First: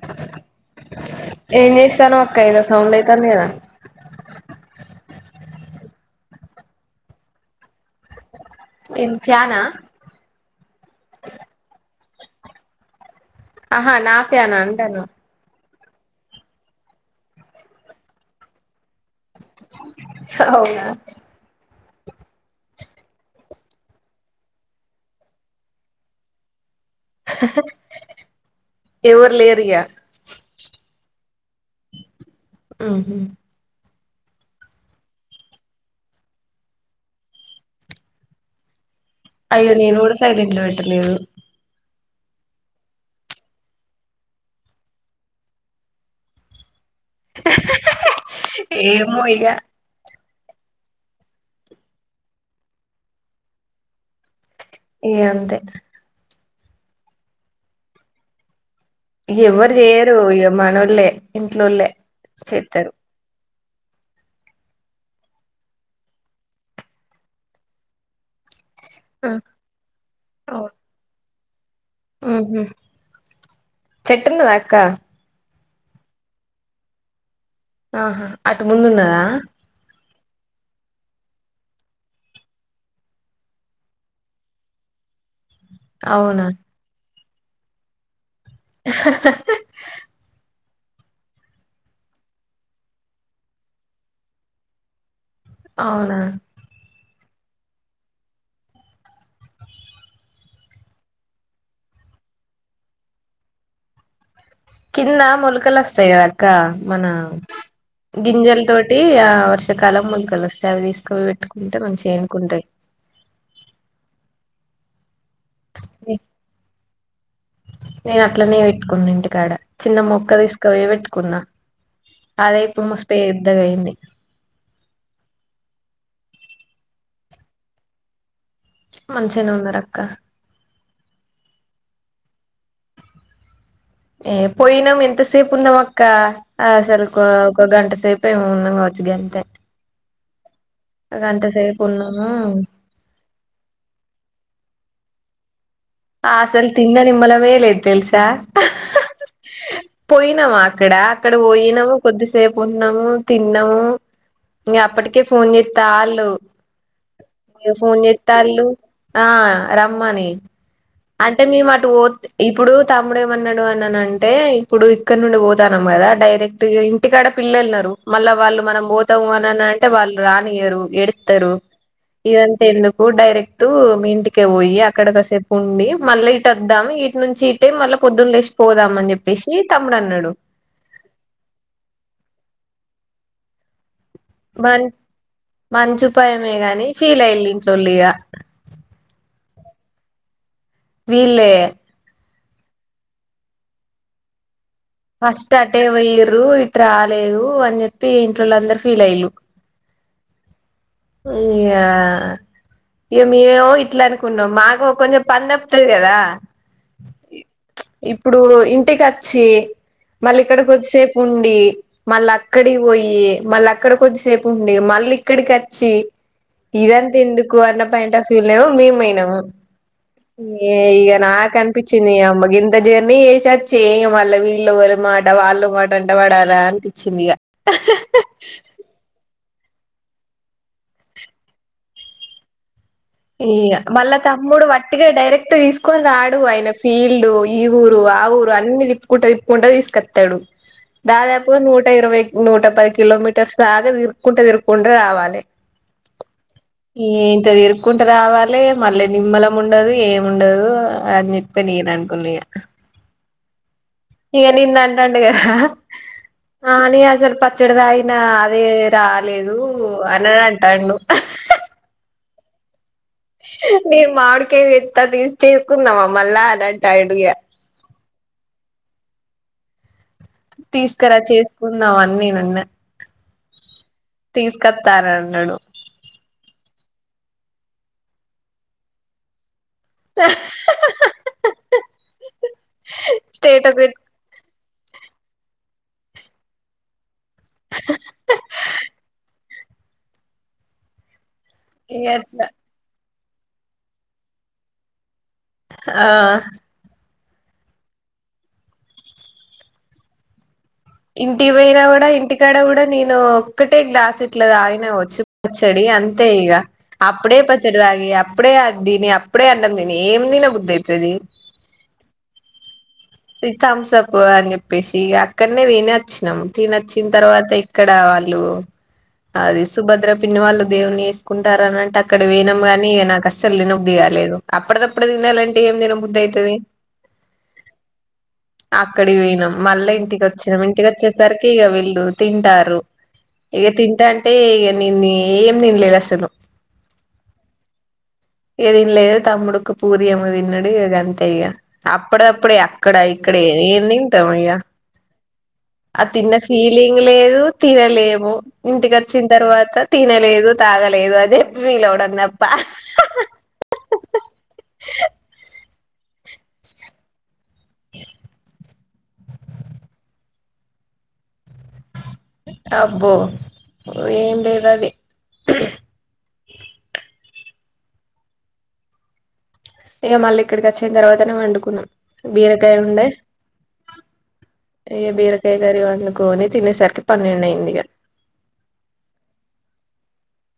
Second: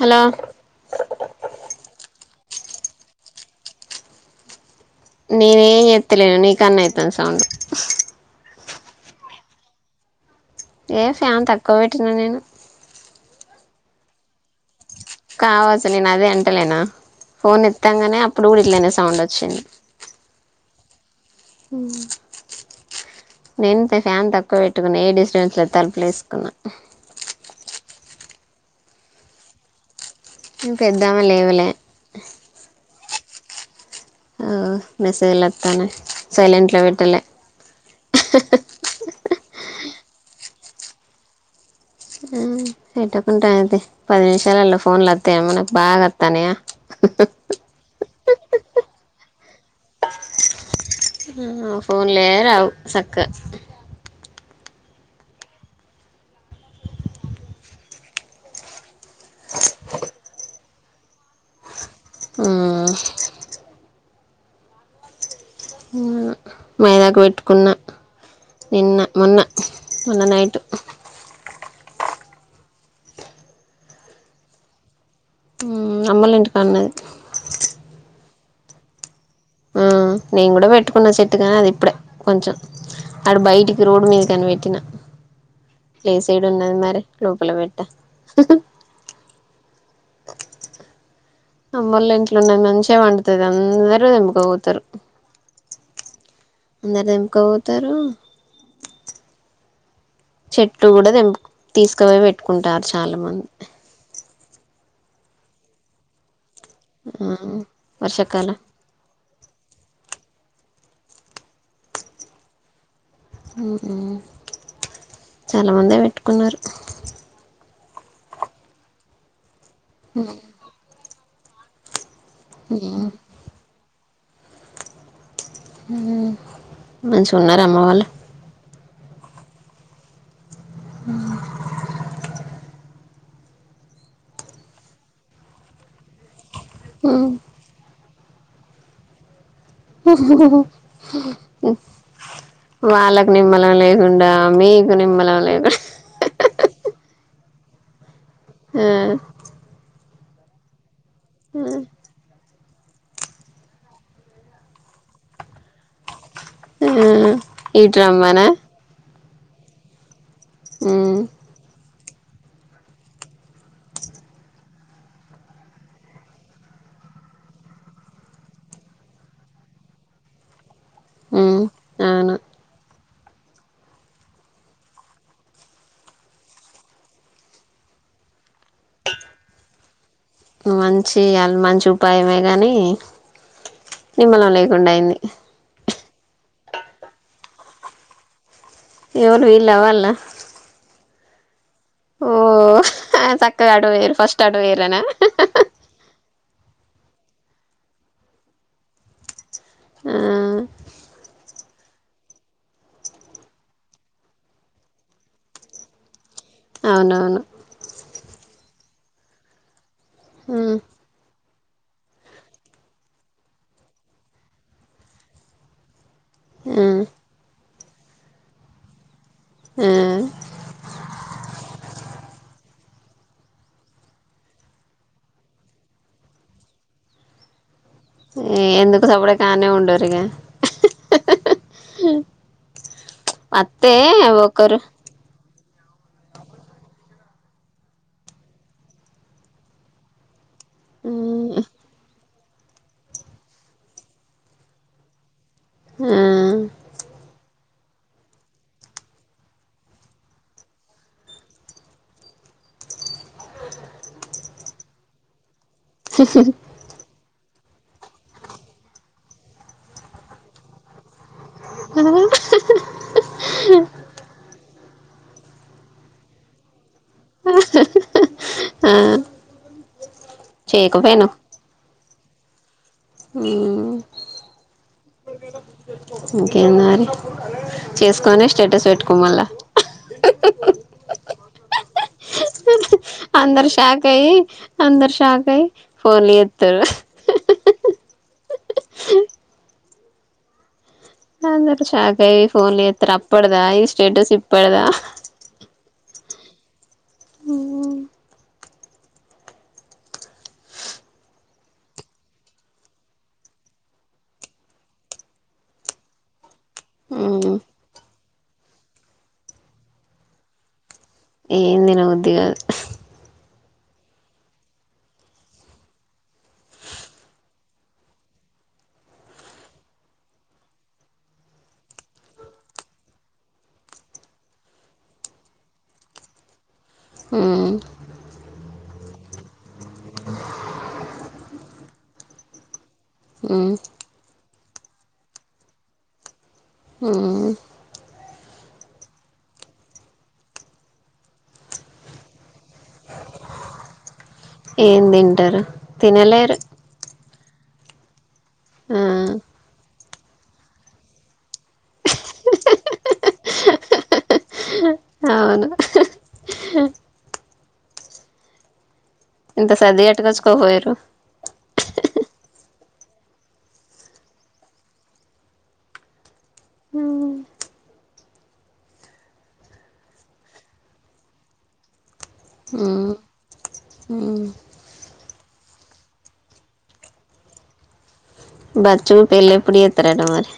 Hello ఏం చేస్తాన్నావ్ అక్క ఏదో సౌండ్ అయితాంది కదా నేనేం చెత్తలేను, నీకాన్నే అయితుంది సౌండ్. ఇది ఫ్యానా? ఏ ఫ్యాన్ తక్కువ పెట్టినా నేను? అహా నా ఫ్యానా అంటన్నా? ఔ [unintelligible] నేను అదే అంటలేనా ఫోన్ ఎత్తాంగానే అప్పుడు కూడా ఇట్లనే సౌం సౌండ్ వచ్చింది. అవునా నేను త ఫ్యాన్ తక్కువ పెట్టుకున్నా, ఏ డిస్టర్బెన్స్ లేదు తలుపులేసుకున్నా. ఎవరు లేరిగా? మీ పెద్దమ్మ లేదు లే ఊహ్మ్ ఆ మెసేజ్ లొత్తన్నై సైలెంట్లో పెట్టలే. అ హ హ హ హా అయ్యో నేను కూడా సైలెంట్ లో పెట్టలేదు. హ్మ్ పెట్టుకుంటే ఏమి తీ పది నిమిషాలలో ఫోన్లు వత్తాన్నాయ మనకు బాగా వత్తాన్నాయా? ఏమో ఇగా హ్మ్ ఫోన్లే రావు సక్క ఇగ అంతే ఇగ ఎవ్వరు చేయరు ఇగ మనం లే ఇంట్లోల్లే. చేత్తరు. మైదాకు పెట్టుకున్న. నిన్న ఆ మొన్న మొన్న నైట్ ఊహ్మ్ చెట్టు ఉన్నదా అక్క. హ్మ్ అమ్మోలింటికా నున్నది. ఆహా అటు ముందున్నదా. హ్మ్ నేను కూడా పెట్టుకున్న చెట్టు కాని అది ఇప్పుడే కొంచెం ఆడ బయటికి రోడ్డుమీదకి అని పెట్టినా. ప్లేస్ అవునా ఏడున్నది మరి? లోపల పెట్టా. అమ్మొళ్ల ఇంట్లోన్నది మంచిగా పండుతది. అందరూ తెంపుకపోతరు. అవునా అందరూ తెంపుకపోతారు, చెట్టు కూడా తెంప్ తీసుకుపోయి పెట్టుకుంటారు చాలా మంది. కింద మొలకలు వస్తాయి గదా ఇంకా మన హ్మ్ వర్షాకాలం గింజలతోటి ఆ వర్ష వర్షాకాలం మొలకలు వస్తాయి అవి తీసుకపోయి పెట్టుకుంటే మంచిగా ఎంటుకుంటాయి హ్మ్మ్ చాలా మంది పెట్టుకున్నారు నేను అట్లనే పెట్టుకున్న ఇంటికాడ చిన్న మొక్క తీసుకపోయి పెట్టుకున్నా అదే ఇప్పుడు మస్తు పెద్దగయింది హ్మ్మ్ మంచిగున్నారా అమ్మవాళ్ళు మంచిగనే ఉన్నరు అక్క హ్మ్మ్ ఏ పోయినం ఎంతసేపు ఉన్నాం అక్క అసలకు హ్మ్ ఒక గంట సేప్ ఏం ఉన్నాం కావచ్చు గంతే గంట సేపు ఉన్నాము వాళ్ళకు నిమ్మలం లేకుండా మీ నిమ్మలం లేదు ఆ అసలు తిన్న నిమ్మలమే లేదు తెలస్ ఆ ఆ పోయినవా అక్కడా ఇక్కడ ఆ పోయినాము కొద్దిసేపు ఉన్నాము తిన్నాము ఇగ అప్పటికే ఫోన్ జెస్తాళ్ళు హ్మ్మ్ ఇట్రమ్మనా ఆ రమ్మనీ అంటే మేమ్ అటుపో ఇప్పుడు తమ్ముడు ఏమన్నాడు అనన అంటే ఇప్పుడు ఇక్కడ నుండి పోతానం కదా డైరెక్ట్ ఇగ ఇంటికాడ పిల్లళ్నన్నారు మళ్ళా వాళ్ళు మనం పోతాము అననంటే వాళ్ళు రానియ్యరు. ఏడుతారు ఉమ్ అవును ఇదంతా ఎందు వు డైరెక్ట్ మీ ఇంటికే పోయి అక్కడ కసేపు ఉండి మళ్ళీ ఇట్ వద్దాం ఇటు నుంచి ఇటే మళ్ళా పొద్దున్న లేషి పోదాం అని చెప్పేసి తమ్ముడు అన్నాడు మంచి అల్ మంచి ఉపాయమే గాని నిమ్మలం మం లేకుండా అయింది మంచి ఉపాయమే గాని ఫీల్ అయల్ ఇంట్లోలిగా ఎవరు వీళ్ళ వాళ్ళ వీళ్లే ఓ చక్కగా అటు పోయిండ్రు ఫస్ట్ అటు పోయిర్రనా ఫస్ట్ అటే వోయ్యిర్రు ఇటు రాలేదు అని చెప్పి ఇంట్లోళ అందరు ఫీల్ అయ్యలు ఆ ఇగ ఆ ఇగ మేమే ఇట్లా అనుకున్నాం మాకు కొంచం పని తప్పుదది కదా అవునవును ఇప్పుడు ఇంటికి అచ్చి మళ్ళ ఇక్కడ ఉమ్ కొద్దిసేపు ఉండి మళ్ళా అక్కడికి బొ యి మళ్ళ అక్కడ కొద్దిసేపు ఉండే మళ్ళీ ఇక్కడికి వచ్చి ఉమ్ ఇదంతిందుకు అన్నప్ పెంట్ అఫ్ వ్యూలో మేమ్ బొయేనామ్ ఉమ్ ఏ ఇగ నాక్ అనిపించింది అమ్మ గింద జర్నీ జెసచ్చి ఇగ మళ్ల వీల్ ఇలుగరి మాట వాళ్ళు మాట అంట పడాలా అనిపిచ్చింది ఇగ ఈ ఎందుకు సప్ డేక అనే ఉండరిగా ఇగ మళ్ళా తమ్ముడు వట్టిగా డైరెక్ట్ తీస్ కొని రాడు ఆయన ఫీల్డ్ ఈ ఊరు ఆ ఊరు అన్ని తిప్పుకుంటూ తిప్పుకుంటూ తీసుకతడు దాదాపుగా ఉమ్ నూట ఇరవై నూట పది కిలోమీటర్స్ దాగా దిరుకుంట దిరుకుంట రావాలి ఉమ్ ఏంత తెరు కుంట రావాలి మళ్ళీ నిమ్మలం ఉండదు ఏమిండదు అని చెప్పి నేను అనుకున్నా ఇగ ఇక నింద అంటండు గద ఆ ని అసలు ప చడ దాగిన అదే రాలేదు అని అనడంట నను మ నీ మాడుకాయ దెత్ అ తీసుకున్నవ మళ్ళ అనడ్ టైడు ఇగ ఆ తీసకరా చేయకపోయినవ్ చేసుకుందాం అన్నీ అన్న ఉమ్ తీసుకతరన్నను ఇంకేంది మరి చేసుకొని స్టేటస్ పెట్టుకో మళ్ళా అందరు స్టేటస్ పెట్ షాక్ అయి అందరు షాకాయి ఫోన్లు చేతరు [unintelligible] అ అందరూ ఇగ షాక్ అయ్యి అట్లా ఫోన్లు చేతరు అప్ ఇప్పడదా ఈ స్టేటస్ ఇప్పడదా ఆ ఊ ఇంటికి పోయినా కూడా ఇంటికాడ కూడా నేను ఒక్కటే గ్లాస్ ఇట్లా తాగిన వచ్చు పచ్చడి అంతే ఇగ అప్పుడే మ్మ్ పచ్చడ్దాగి అప్ అప్పుడే ఆదీని, అప్పుడే అన్నం తిని, ఏం తిన బుద్ధయితాది. ఏం దినబుద్ది గాదు ఇది థమ్స్ అప్ అని చెప్పేసి ఇగా అక్కడనే తిని వచ్చినాము. తిని వచ్చిన తర్వాత ఇక్కడ వాళ్ళు. అది సుభద్ర పిన్ని వాళ్ళు దేవుని వేసుకుంటారనంటే అక్కడ పోయినము. కాని నాకు అస్సలు తిన బుద్ధి కాలేదు. అప్పటిదప్పుడే తినాలంటే ఏం తిన బుద్ధి అయితాది. ఉమ్ అక్కడ్కి పోయినాం. మళ్ళా ఇంటికి వచ్చినాం. ఇంటికి వచ్చేసరికి ఇగా వీళ్ళు తింటారు. ఇగ మ్మ్ తింటాంటే ఇగ్ నిన్నేం తినలేదసలు ఉమ్ ఇగ తిన్లేదు. తమ్ముడు ఒక పూరీ ఏమో తిన్నడు. ఇక గంతే ఇగ అప్పుదప్పుడే. అ అక్కడ ఇక్కడ ఏం తింటాం ఇగా ఏం తింటారు ఆ తిన్న తినలేరు ఫీలింగ్ లేదు. తినలేము ఇంటికి ఆ వచ్చిన తర్వాత తినలేదు, తాగలేదు అదే ఫీల్ అవడం. తప్పా అవును ఇ ఇంత సది అటుకొచ్చుకోపొయ్యిరు. అబ్బో ఏం లేదది ఇగ మళ్ళీ ఇక్కడికి వచ్చిన తర్వాతనే వండుకున్నాం. బీరకాయ ఉండే మ్మ్ మ్మ్ ఇగా బీరకాయ కరి వండుకోని తినేసరికి పన్నెండయింది. ఇగ బచ్చు పెళ్లెప్పుడు చేతరాట మరి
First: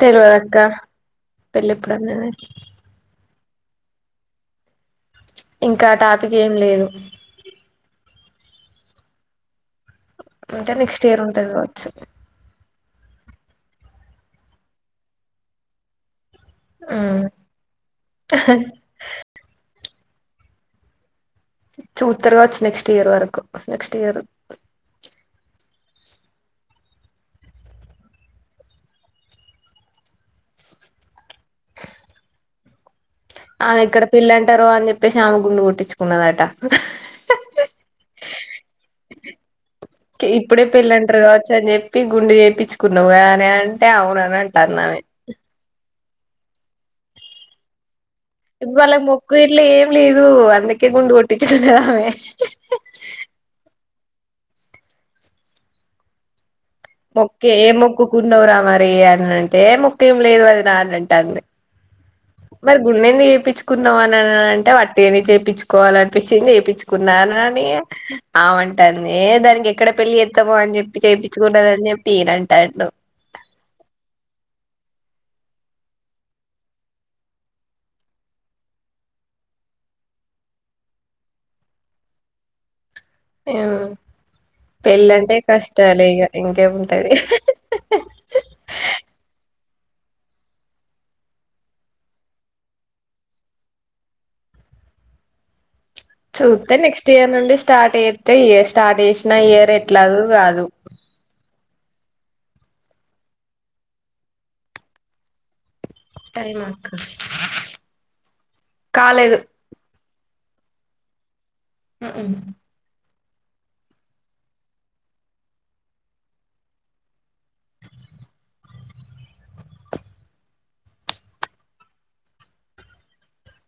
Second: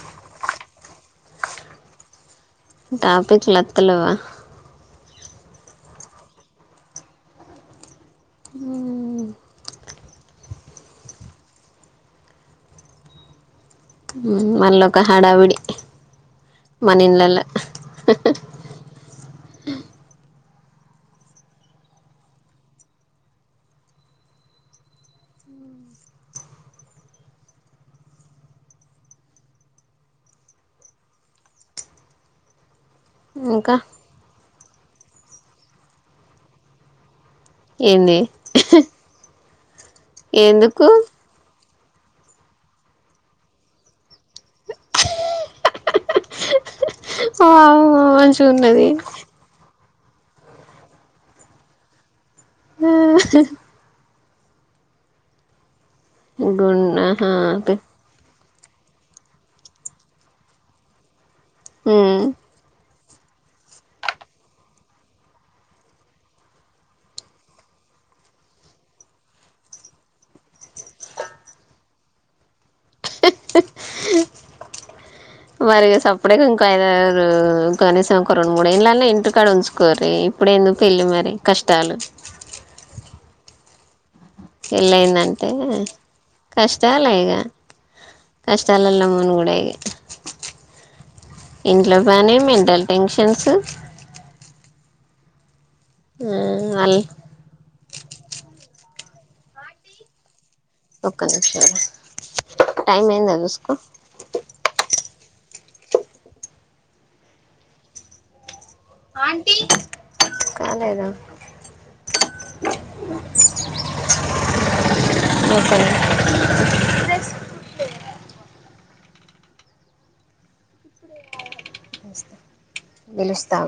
తెల్వదక్క పెళ్లెప్పుడన్నాది టాపిక్ లతలేవా ఇంకా టాపిక్ ఏం లేదు. అంటే నెక్స్ట్ ఇయర్ ఉంటది కావచ్చు. మళ్ళ ఒక హడావిడి ఉమ్ మనఇళ్లల చూతరు గావచ్చు నెక్స్ట్ ఇయర్ వరకు నెక్స్ట్ ఇయర్ ఆ ఇంకా ఇక్కడ పెళ్ళాంట్ టారు అని చెప్పిసి ఆమె గుండు కొట్టించుకున్నదట. ఏంది ఇప్పుడే ఎందుకు పెళ్ళంటారు కావచ్చు అని చెప్పి గుండు చేయించుకున్నావ్ గదనే అంటే అవునని అంటంన్దామె. ఆహ్ ఇవాలే మొక్కు ఇట్లే ఏం లేదు అందకే గుండు కొటిచ్చుకున్నదామె ఆయ్యో మొక్క ఏ ఏ మొకు ఏమన్నా అని అంటే ముక్క ఏం లేదు వదిన అని అంటాంది హు గుండు ఎందుకు చేపించుకున్నావు అని అంటే వట్ ఏని చేపించికోవాలనీ అనిపించింది చేయించుకున్న అని ఆమె అంటాంది దానికి ఎక్కడ పెళ్లి చేత్తామో అని చెప్పి చేపించికున్నద పేరంటాళ్ళు మరి సప్పుడే ఇంకా ఐదరు కనీసం ఒక రెండు మూడు ఏండ్లు అన్న ఇంటికాడ ఉంచుకోరు ఇప్పుడు ఎందుకు పెళ్ళి మరి కష్టాలు ఆ పెళ్ళి అయిందంటే కష్టాలు ఇంకేముంటది ఇక కష్టాలలో మునుగూడు ఇగ ఇంట్లో పని మెంటల్ టెన్షన్స్ ఉమ్ చూతే వాళ్ నెక్స్ట్ ఇయర్ నుండి స్టార్ట్ చెత్తే ఇయార్ స్టార్ట్ చేసిన ఇయర్ ఎట్లాగో కాదు ఒక్క నిమిషం టైమ్ అయింది ఏమో చూసుకో టైమా ఆ ఆంటీ కాలేద ఉ ఊ ఒక్క నిమిషం వెళ్ళొస్తా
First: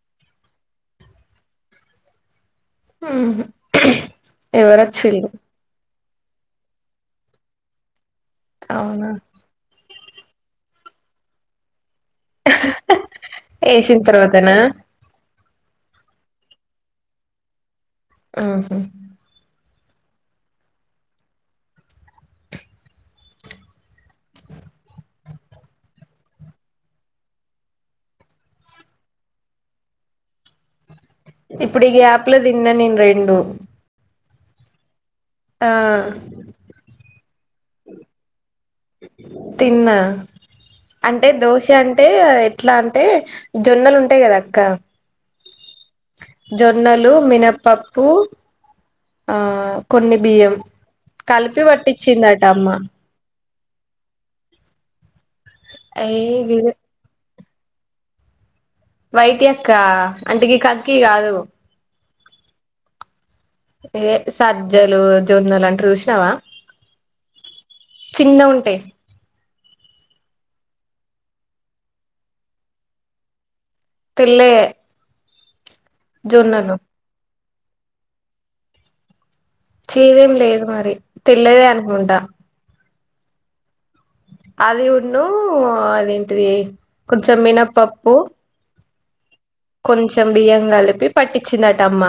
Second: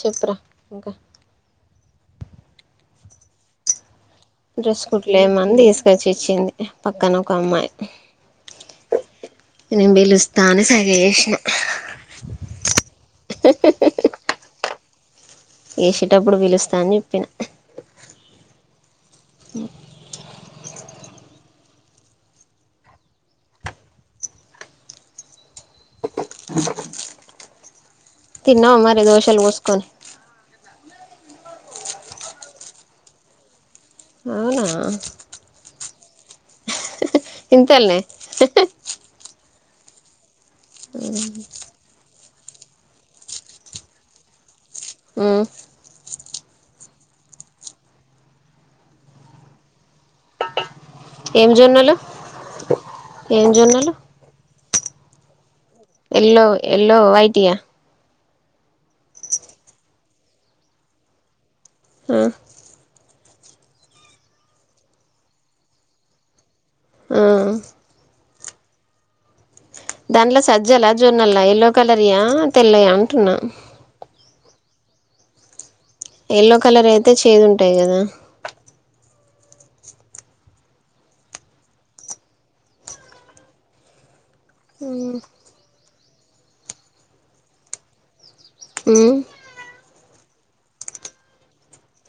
చెప్పు రా ఇంకా ఉ డ్రెస్ కుట్లే ఏమందిసు తేచ్చి ఇచ్చింది పక్కన ఒక అమ్మాయి అవునా నీను పిలుస్తా అనీ సైగచేసిన వేసిన తర్వాతనా వేసేటప్పుడు పిలుస్తా అని చెప్పిన ఆహా ఉ తిన్నావా మరి దోశలు పోసుకొని ఇప్పుడు ఈ గ్యాప్ లో తిన్నా నేను రెండు అవునా ఆ ఇంతల్ నే అ అంటే దోశ అంటే ఎట్లా అంటే జొన్నలు ఉంటాయి కదా అక్క ఉ జొన్నలు మినపప్పు ఆ కొన్ని బియ్యం ఏం కలిపి జొన్నలు పట్టించిిందట అమ్మ ఏం జోన్నాలు ఏ ఎల్లో గివే ఎల్లో వైటియా వైటి అక్క అంటె గీ కక్కి కాదు ఆ ఏ సజ్జలు జొన్నలు అంట్రు చుసినావా ఆ చిన్నగ ఉంటాయి దాంట్లో సజ్జలా జొన్నల్లా ఎల్లోకలర్ యా తెల్లయా అంటున్నా తెల్లయే ఎల్లో జొన్నలు కలర్ అయితే చేదు ఉంట్ టాయి కదా చేదేం లేదు మరి తెల్లదే అనుకుంటా అది ఉన్ను అది అది కొంచెం మినపప్పు ఉమ్ కొంచెం బియ్యం కలిపి పట్టించిందటమ్మ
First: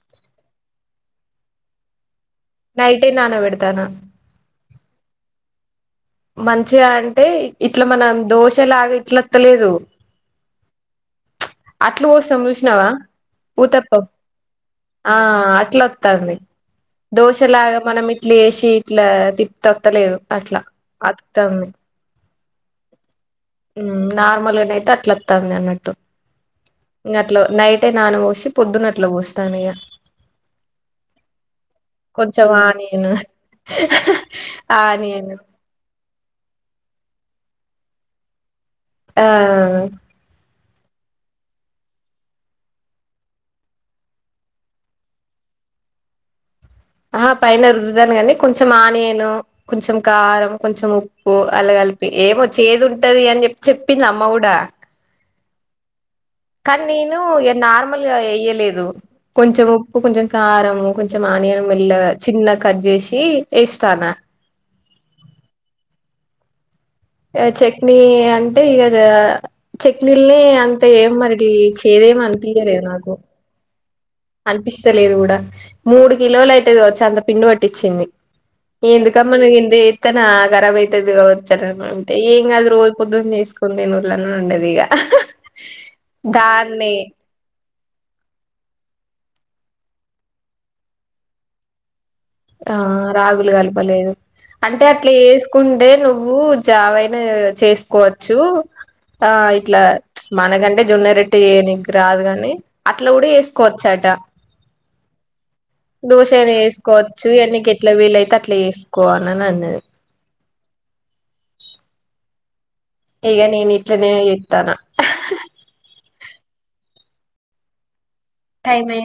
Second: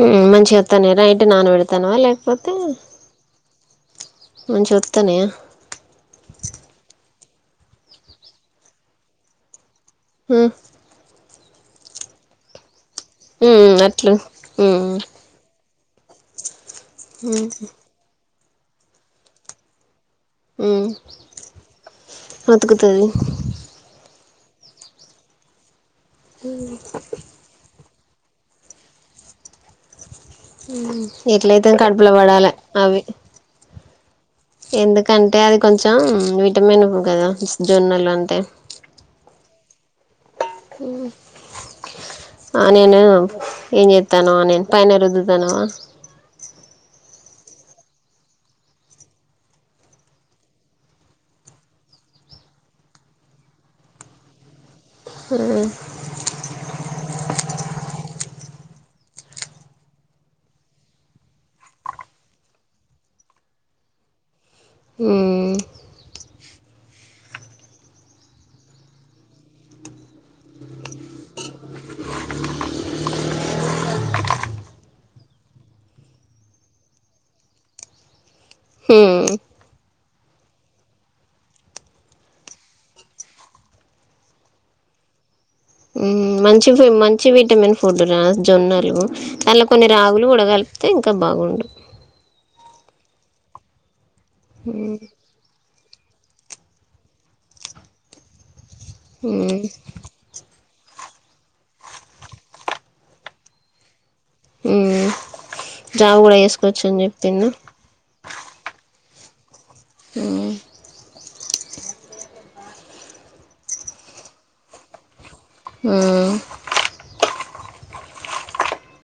ఉమ్ మంచిగా అత్తనై నైట్ నానా పెడతానవ లేక నైట్ ఏ నానా పెడుతా తన మంచిగ అత్తనయ మంచిగా అంటే ఇట్లా మనం దోశలాగా ఇట్లాత్తలేదు హు చ్ అట్లు బోస్తాం చూష్నవ ఉ అట్లు ఉ తాంది దోషలాగ మనమిట్ ఇట్లేసి ఇట్లా తిప్తత్తలేదు ఉమ్ అతుకతాంది అతుకుతది ఉమ్మ్ నార్మల్గ నైతె అట్ల అత్తంది అన్నట్టు హు టే నాన పోసి పొద్దున అట్ల పోస్తానిగ ఉమ్మ్ ఎట్లయితేం కడుపులో పడాల అవి హ్ హ హ ఎందుకంటే అది కొంచెం విటమిన్ గదా జొన్నలు అంటే ఆ ఆ నేను ఏం చెత్తానో నేను పైన రుద్దుతానో ఆహా పైన రుద్దుతాను కాని కొంచెం ఆనియను కొంచెం కారం కొంచెం ఉప్పు అలా కలిపి ఏవో చేదుంటది అని చెప్ చెప్పింది అమ్మ కూడ ఆ కానీ నేను ఇగ నార్మల్గ ఏయలేదు కొంచెం ఉప్పు కొంచెం కారం కొంచెం ఆనియన్ మెల్లగ చిన్నగ కట్ చేసి ఏస్తాన్నా మ్మ్ అ చట్నీ అంటే ఇకదా అ చట్నీల్ని అంత ఏం మరిడీ చేదేం అనిపియలేద్ నాకు అనిపిస్తలేదు కూడ మూడు కిలోలు అయితది వచ్చేంత పిండి పట్టిచ్చింది ఉమ్ ఏందుకమ్మా నువ్గింది త్తనా కరాబ్ అయితది కావచ్చ రవ్వ అంతే ఏం కాదు రోజు పొద్దున్న చేసుకోని తినుర్రీ అని అన్నదిగా ఇగ మంచి ఫిం దాన్నే మంచి విటమిన్ ఫుడ్ నా జొన్నలు అలా కొన్ని రాగులు కూడ కలిపితే ఇంకా బాగుండు ఆ రాగులు కలపలేదు అంటే ఉమ్ అట్ల ఏసుకున్ టే నువ్వు జావయినా అ చేసుకోవచ్చు ఆ ఉమ్ ఇట్లా చ్ మనగంటే జొన్న రొట్ అంటే ఏయనిక్ రాదు గాని అట్ల కూడ చేసుకోవచ్చట మ్మ్ దోశని వేసుకోవచ్చు ఇగ నీకు ఎట్లా వీలైతే అట్ల ఏస్ కోఆన అన్నది హ్మ్ ఇగ నేను ఇట్లనే చేత్తన మ్మ్ టైం అయి